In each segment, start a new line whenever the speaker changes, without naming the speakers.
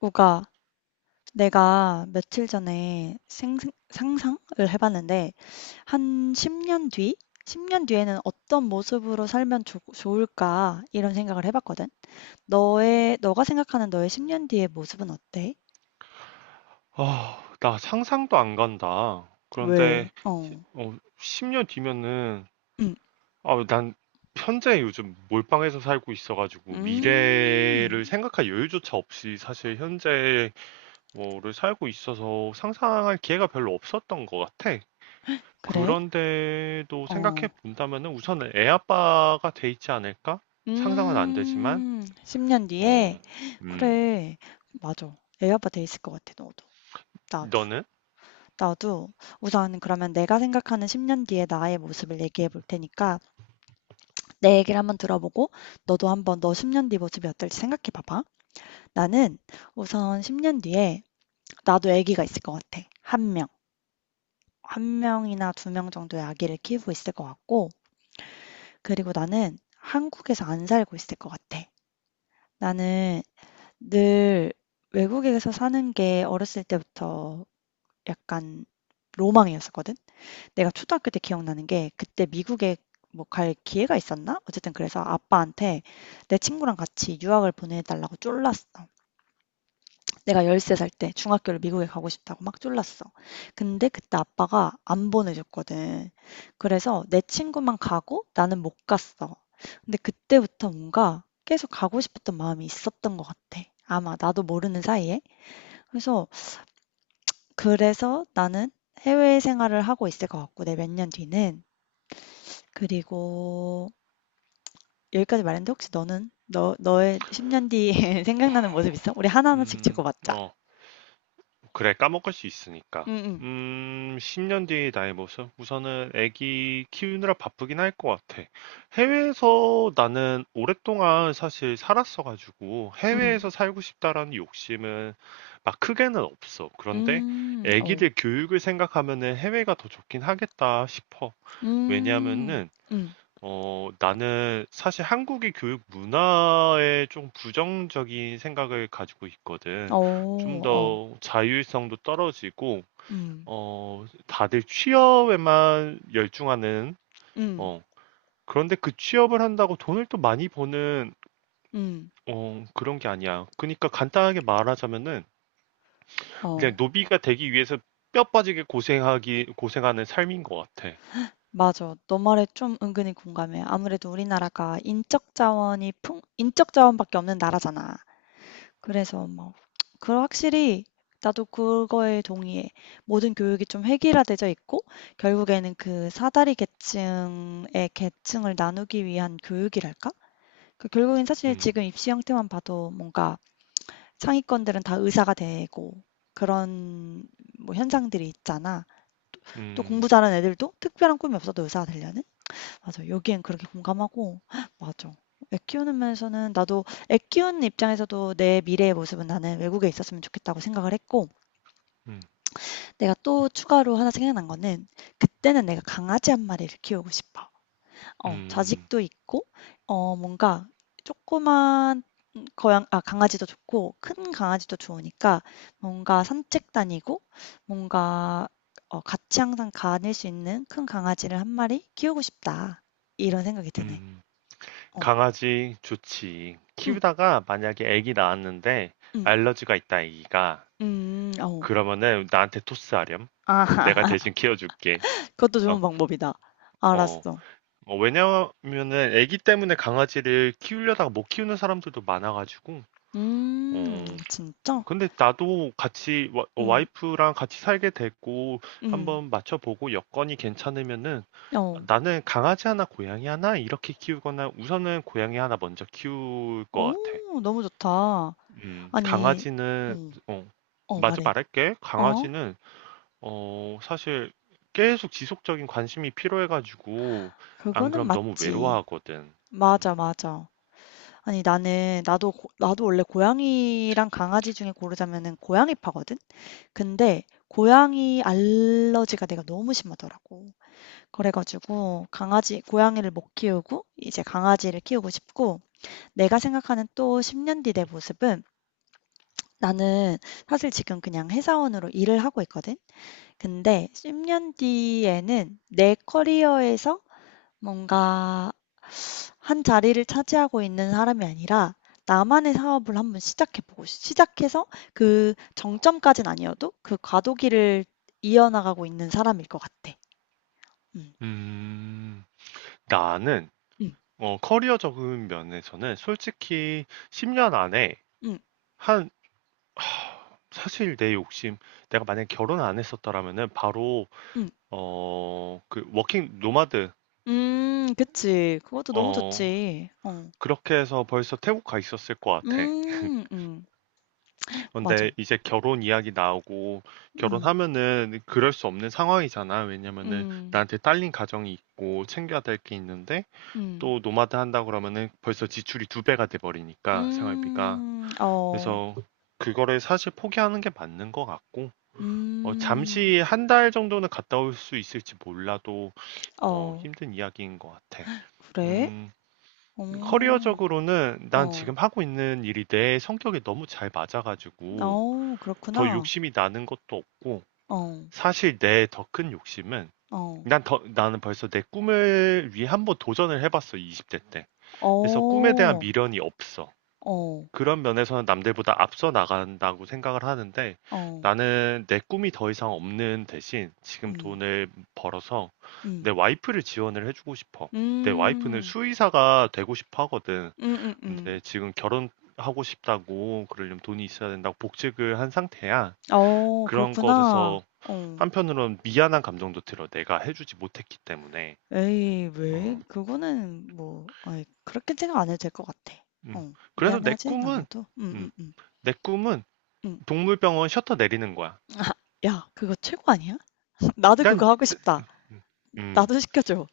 우가, 내가 며칠 전에 상상을 해봤는데, 한 10년 뒤? 10년 뒤에는 어떤 모습으로 살면 좋을까? 이런 생각을 해봤거든. 너가 생각하는 너의 10년 뒤의 모습은 어때?
아, 나 상상도 안 간다.
왜?
그런데,
어,
10년 뒤면은,
음,
아, 난 현재 요즘 몰빵해서 살고 있어가지고,
음,
미래를 생각할 여유조차 없이 사실 현재 뭐를 살고 있어서 상상할 기회가 별로 없었던 것 같아.
그래?
그런데도 생각해
어,
본다면은 우선은 애 아빠가 돼 있지 않을까? 상상은 안 되지만,
10년 뒤에?
어, 음,
그래, 맞아. 애 아빠 돼 있을 것 같아, 너도. 나도.
너는?
나도 우선 그러면 내가 생각하는 10년 뒤의 나의 모습을 얘기해 볼 테니까 내 얘기를 한번 들어보고 너도 한번 너 10년 뒤 모습이 어떨지 생각해 봐봐. 나는 우선 10년 뒤에 나도 아기가 있을 것 같아. 한 명. 한 명이나 두 명 정도의 아기를 키우고 있을 것 같고, 그리고 나는 한국에서 안 살고 있을 것 같아. 나는 늘 외국에서 사는 게 어렸을 때부터 약간 로망이었었거든. 내가 초등학교 때 기억나는 게 그때 미국에 뭐 갈 기회가 있었나? 어쨌든 그래서 아빠한테 내 친구랑 같이 유학을 보내달라고 쫄랐어. 내가 13살 때 중학교를 미국에 가고 싶다고 막 쫄랐어. 근데 그때 아빠가 안 보내줬거든. 그래서 내 친구만 가고 나는 못 갔어. 근데 그때부터 뭔가 계속 가고 싶었던 마음이 있었던 것 같아. 아마 나도 모르는 사이에. 그래서 그래서 나는 해외 생활을 하고 있을 것 같고 내 몇 년 뒤는, 그리고 여기까지 말했는데 혹시 너는 너 너의 10년 뒤에 생각나는 모습 있어? 우리 하나하나씩 적어봤자.
어. 그래, 까먹을 수 있으니까.
응, 응,
10년 뒤의 나의 모습? 우선은 애기 키우느라 바쁘긴 할 것 같아. 해외에서 나는 오랫동안 사실 살았어가지고
응,
해외에서 살고 싶다라는 욕심은 막 크게는 없어. 그런데
어,
애기들 교육을 생각하면은 해외가 더 좋긴 하겠다 싶어.
음,
왜냐하면은
응,
나는 사실 한국의 교육 문화에 좀 부정적인 생각을 가지고
어,
있거든. 좀
어,
더 자율성도 떨어지고,
음,
다들 취업에만 열중하는,
음,
어, 그런데 그 취업을 한다고 돈을 또 많이 버는,
음,
그런 게 아니야. 그러니까 간단하게 말하자면은, 그냥
어,
노비가 되기 위해서 뼈 빠지게 고생하는 삶인 것 같아.
맞아. 너 말에 좀 은근히 공감해. 아무래도 우리나라가 인적 자원이 인적 자원밖에 없는 나라잖아. 그래서 뭐 그 확실히 나도 그거에 동의해. 모든 교육이 좀 획일화되어 있고 결국에는 그 사다리 계층의 계층을 나누기 위한 교육이랄까? 그 결국엔 사실
음.
지금 입시 형태만 봐도 뭔가 상위권들은 다 의사가 되고 그런 뭐 현상들이 있잖아. 또
음.
공부 잘하는 애들도 특별한 꿈이 없어도 의사가 되려는? 맞아. 여기엔 그렇게 공감하고 맞아. 애 키우는 면에서는 나도 애 키우는 입장에서도 내 미래의 모습은 나는 외국에 있었으면 좋겠다고 생각을 했고
음.
내가 또 추가로 하나 생각난 거는 그때는 내가 강아지 한 마리를 키우고 싶어. 어,
음.
자식도 있고 어, 뭔가 조그만, 고양 아 강아지도 좋고 큰 강아지도 좋으니까 뭔가 산책 다니고 뭔가 어 같이 항상 가닐 수 있는 큰 강아지를 한 마리 키우고 싶다. 이런 생각이 드네.
음.
어.
강아지 좋지.
응,
키우다가 만약에 아기 낳았는데
응,
알러지가 있다 아기가
어.
그러면은 나한테 토스하렴. 내가
아,
대신 키워줄게.
그것도
어,
좋은 방법이다.
어.
알았어.
왜냐면은 아기 때문에 강아지를 키우려다가 못 키우는 사람들도 많아가지고. 어,
진짜?
근데 나도 같이
응,
와이프랑 같이 살게 됐고
응,
한번 맞춰보고 여건이 괜찮으면은
어.
나는 강아지 하나 고양이 하나 이렇게 키우거나 우선은 고양이 하나 먼저 키울 것 같아.
오, 너무 좋다. 아니, 어,
강아지는, 어,
어,
맞아
말해.
말할게.
어?
강아지는, 사실 계속 지속적인 관심이 필요해가지고, 안
그거는
그럼 너무
맞지.
외로워하거든.
맞아,
음,
맞아. 아니, 나도 원래 고양이랑 강아지 중에 고르자면은 고양이파거든? 근데, 고양이 알러지가 내가 너무 심하더라고. 그래가지고 고양이를 못 키우고 이제 강아지를 키우고 싶고 내가 생각하는 또 10년 뒤 내 모습은, 나는 사실 지금 그냥 회사원으로 일을 하고 있거든. 근데 10년 뒤에는 내 커리어에서 뭔가 한 자리를 차지하고 있는 사람이 아니라 나만의 사업을 한번 시작해보고 시작해서 그 정점까지는 아니어도 그 과도기를 이어나가고 있는 사람일 것 같아. 응
음, 나는,
응
커리어적인 면에서는 솔직히 10년 안에
응
한, 사실 내 욕심, 내가 만약에 결혼 안 했었더라면은 바로,
응
그, 워킹 노마드,
음, 그치. 그것도 너무
어,
좋지. 어.
그렇게 해서 벌써 태국 가 있었을 것 같아.
음, 맞아.
근데 이제 결혼 이야기 나오고
음.
결혼하면은 그럴 수 없는 상황이잖아. 왜냐면은
음.
나한테 딸린 가정이 있고 챙겨야 될 게 있는데
음.
또 노마드 한다 그러면은 벌써 지출이 두 배가 돼 버리니까 생활비가.
음. 어.
그래서 그거를 사실 포기하는 게 맞는 것 같고
음.
잠시 한 달 정도는 갔다 올 수 있을지 몰라도
어.
힘든 이야기인 것 같아.
그래?
음,
어.
커리어적으로는 난
어.
지금 하고 있는 일이 내 성격에 너무 잘 맞아가지고
어,
더
그렇구나.
욕심이 나는 것도 없고
어.
사실 내 더 큰 욕심은
어.
나는 벌써 내 꿈을 위해 한번 도전을 해봤어, 20대 때. 그래서 꿈에 대한
어.
미련이 없어.
어.
그런 면에서는 남들보다 앞서 나간다고 생각을 하는데
어.
나는 내 꿈이 더 이상 없는 대신 지금
음.
돈을 벌어서
음.
내 와이프를 지원을 해주고 싶어. 내 와이프는
음.
수의사가 되고 싶어 하거든.
음음음.
근데 지금 결혼하고 싶다고 그러려면 돈이 있어야 된다고 복직을 한 상태야.
어,
그런
그렇구나.
것에서
어.
한편으로는 미안한 감정도 들어. 내가 해주지 못했기 때문에.
에이,
어.
왜? 그거는 뭐 아이 그렇게 생각 안 해도 될 것 같아.
음.
어.
그래서
미안해하진 않아도. 응응응,
음,
응.
내 꿈은
응, 응.
동물병원 셔터 내리는 거야.
아, 야 그거 최고 아니야? 나도 그거
난,
하고 싶다.
음,
나도 시켜줘.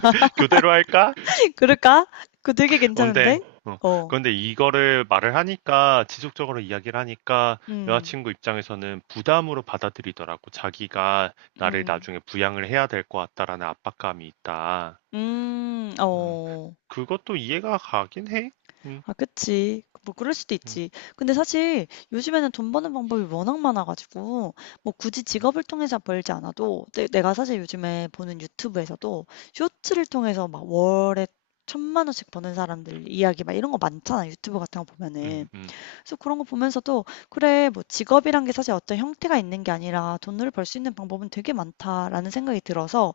교대로 할까?
그럴까? 그거 되게 괜찮은데?
근데, 어,
어.
그런데 이거를 말을 하니까, 지속적으로 이야기를 하니까,
음.
여자친구 입장에서는 부담으로 받아들이더라고. 자기가 나를
음.
나중에 부양을 해야 될 것 같다라는 압박감이 있다.
음.
음.
어.
그것도 이해가 가긴 해. 음.
아, 그치. 뭐, 그럴 수도
음.
있지. 근데 사실 요즘에는 돈 버는 방법이 워낙 많아가지고, 뭐, 굳이 직업을 통해서 벌지 않아도, 내가 사실 요즘에 보는 유튜브에서도 쇼츠를 통해서 막 월에 천만 원씩 버는 사람들 이야기 막 이런 거 많잖아. 유튜브 같은 거 보면은.
음. 음.
그래서 그런 거 보면서도, 그래, 뭐, 직업이란 게 사실 어떤 형태가 있는 게 아니라 돈을 벌 수 있는 방법은 되게 많다라는 생각이 들어서,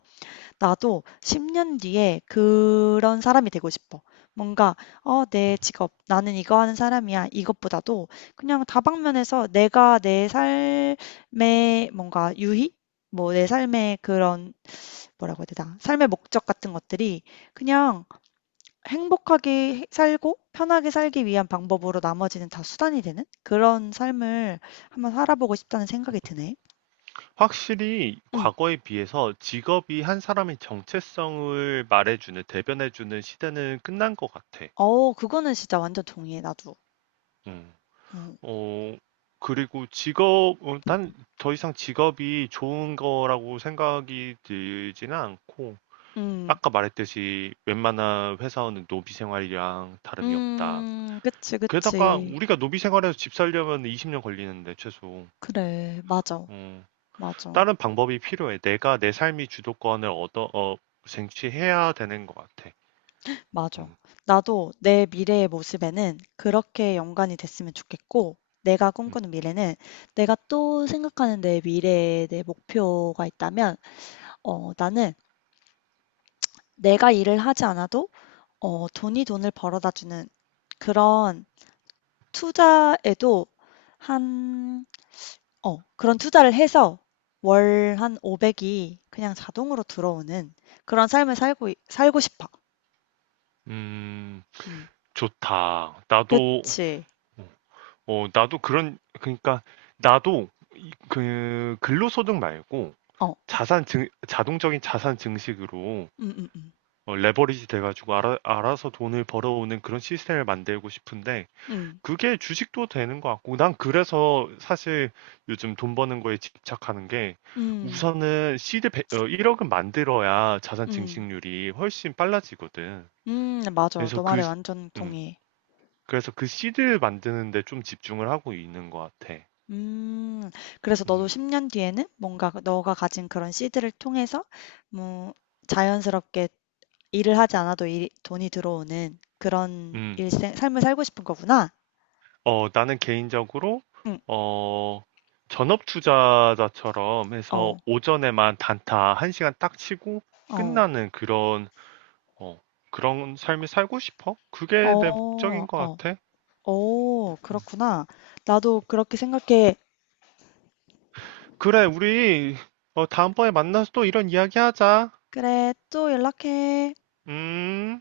나도 10년 뒤에 그런 사람이 되고 싶어. 뭔가, 어, 내 직업, 나는 이거 하는 사람이야. 이것보다도 그냥 다방면에서 내가 내 삶의 뭔가 유희? 뭐 내 삶의 그런, 뭐라고 해야 되나? 삶의 목적 같은 것들이 그냥 행복하게 살고 편하게 살기 위한 방법으로 나머지는 다 수단이 되는 그런 삶을 한번 살아보고 싶다는 생각이 드네.
확실히
응.
과거에 비해서 직업이 한 사람의 정체성을 말해주는, 대변해주는 시대는 끝난 것 같아.
어, 그거는 진짜 완전 동의해, 나도.
음.
어.
어, 그리고 직업, 난더 이상 직업이 좋은 거라고 생각이 들지는 않고,
음.
아까 말했듯이 웬만한 회사원은 노비 생활이랑 다름이 없다.
그치,
게다가
그치.
우리가 노비 생활에서 집 살려면 20년 걸리는데, 최소.
그래, 맞아,
음.
맞아,
다른 방법이 필요해. 내가 내 삶의 주도권을 쟁취해야 되는 것 같아.
맞아.
음.
나도 내 미래의 모습에는 그렇게 연관이 됐으면 좋겠고, 내가
음,
꿈꾸는 미래는, 내가 또 생각하는 내 미래의 내 목표가 있다면, 어, 나는 내가 일을 하지 않아도, 어, 돈이 돈을 벌어다 주는 그런 투자에도 한 어, 그런 투자를 해서 월 한 500이 그냥 자동으로 들어오는 그런 삶을 살고 싶어.
음,
음,
좋다. 나도
그치.
어 나도 그런 그러니까 나도 이- 그 근로소득 말고
어,
자산 증 자동적인 자산 증식으로
음, 음, 음,
레버리지 돼가지고 알아서 돈을 벌어오는 그런 시스템을 만들고 싶은데
음,
그게 주식도 되는 것 같고, 난 그래서 사실 요즘 돈 버는 거에 집착하는 게,
음,
우선은 시드 1 억은 만들어야 자산
음,
증식률이 훨씬 빨라지거든.
맞아.
그래서
너 말에
그, 시-
완전
음,
동의해.
그래서 그 시드를 만드는데 좀 집중을 하고 있는 것 같아.
음, 그래서
음.
너도 10년 뒤에는 뭔가 너가 가진 그런 씨드를 통해서 뭐 자연스럽게 일을 하지 않아도, 돈이 들어오는 그런
음.
삶을 살고 싶은 거구나.
나는 개인적으로,
응,
어, 전업 투자자처럼 해서
어,
오전에만 단타 1시간 딱 치고
어,
끝나는 어, 그런 삶이 살고 싶어? 그게 내
어,
목적인 것
어.
같아.
어,
음.
그렇구나. 나도 그렇게 생각해.
그래, 우리, 다음번에 만나서 또 이런 이야기 하자.
그래, 또 연락해.
음.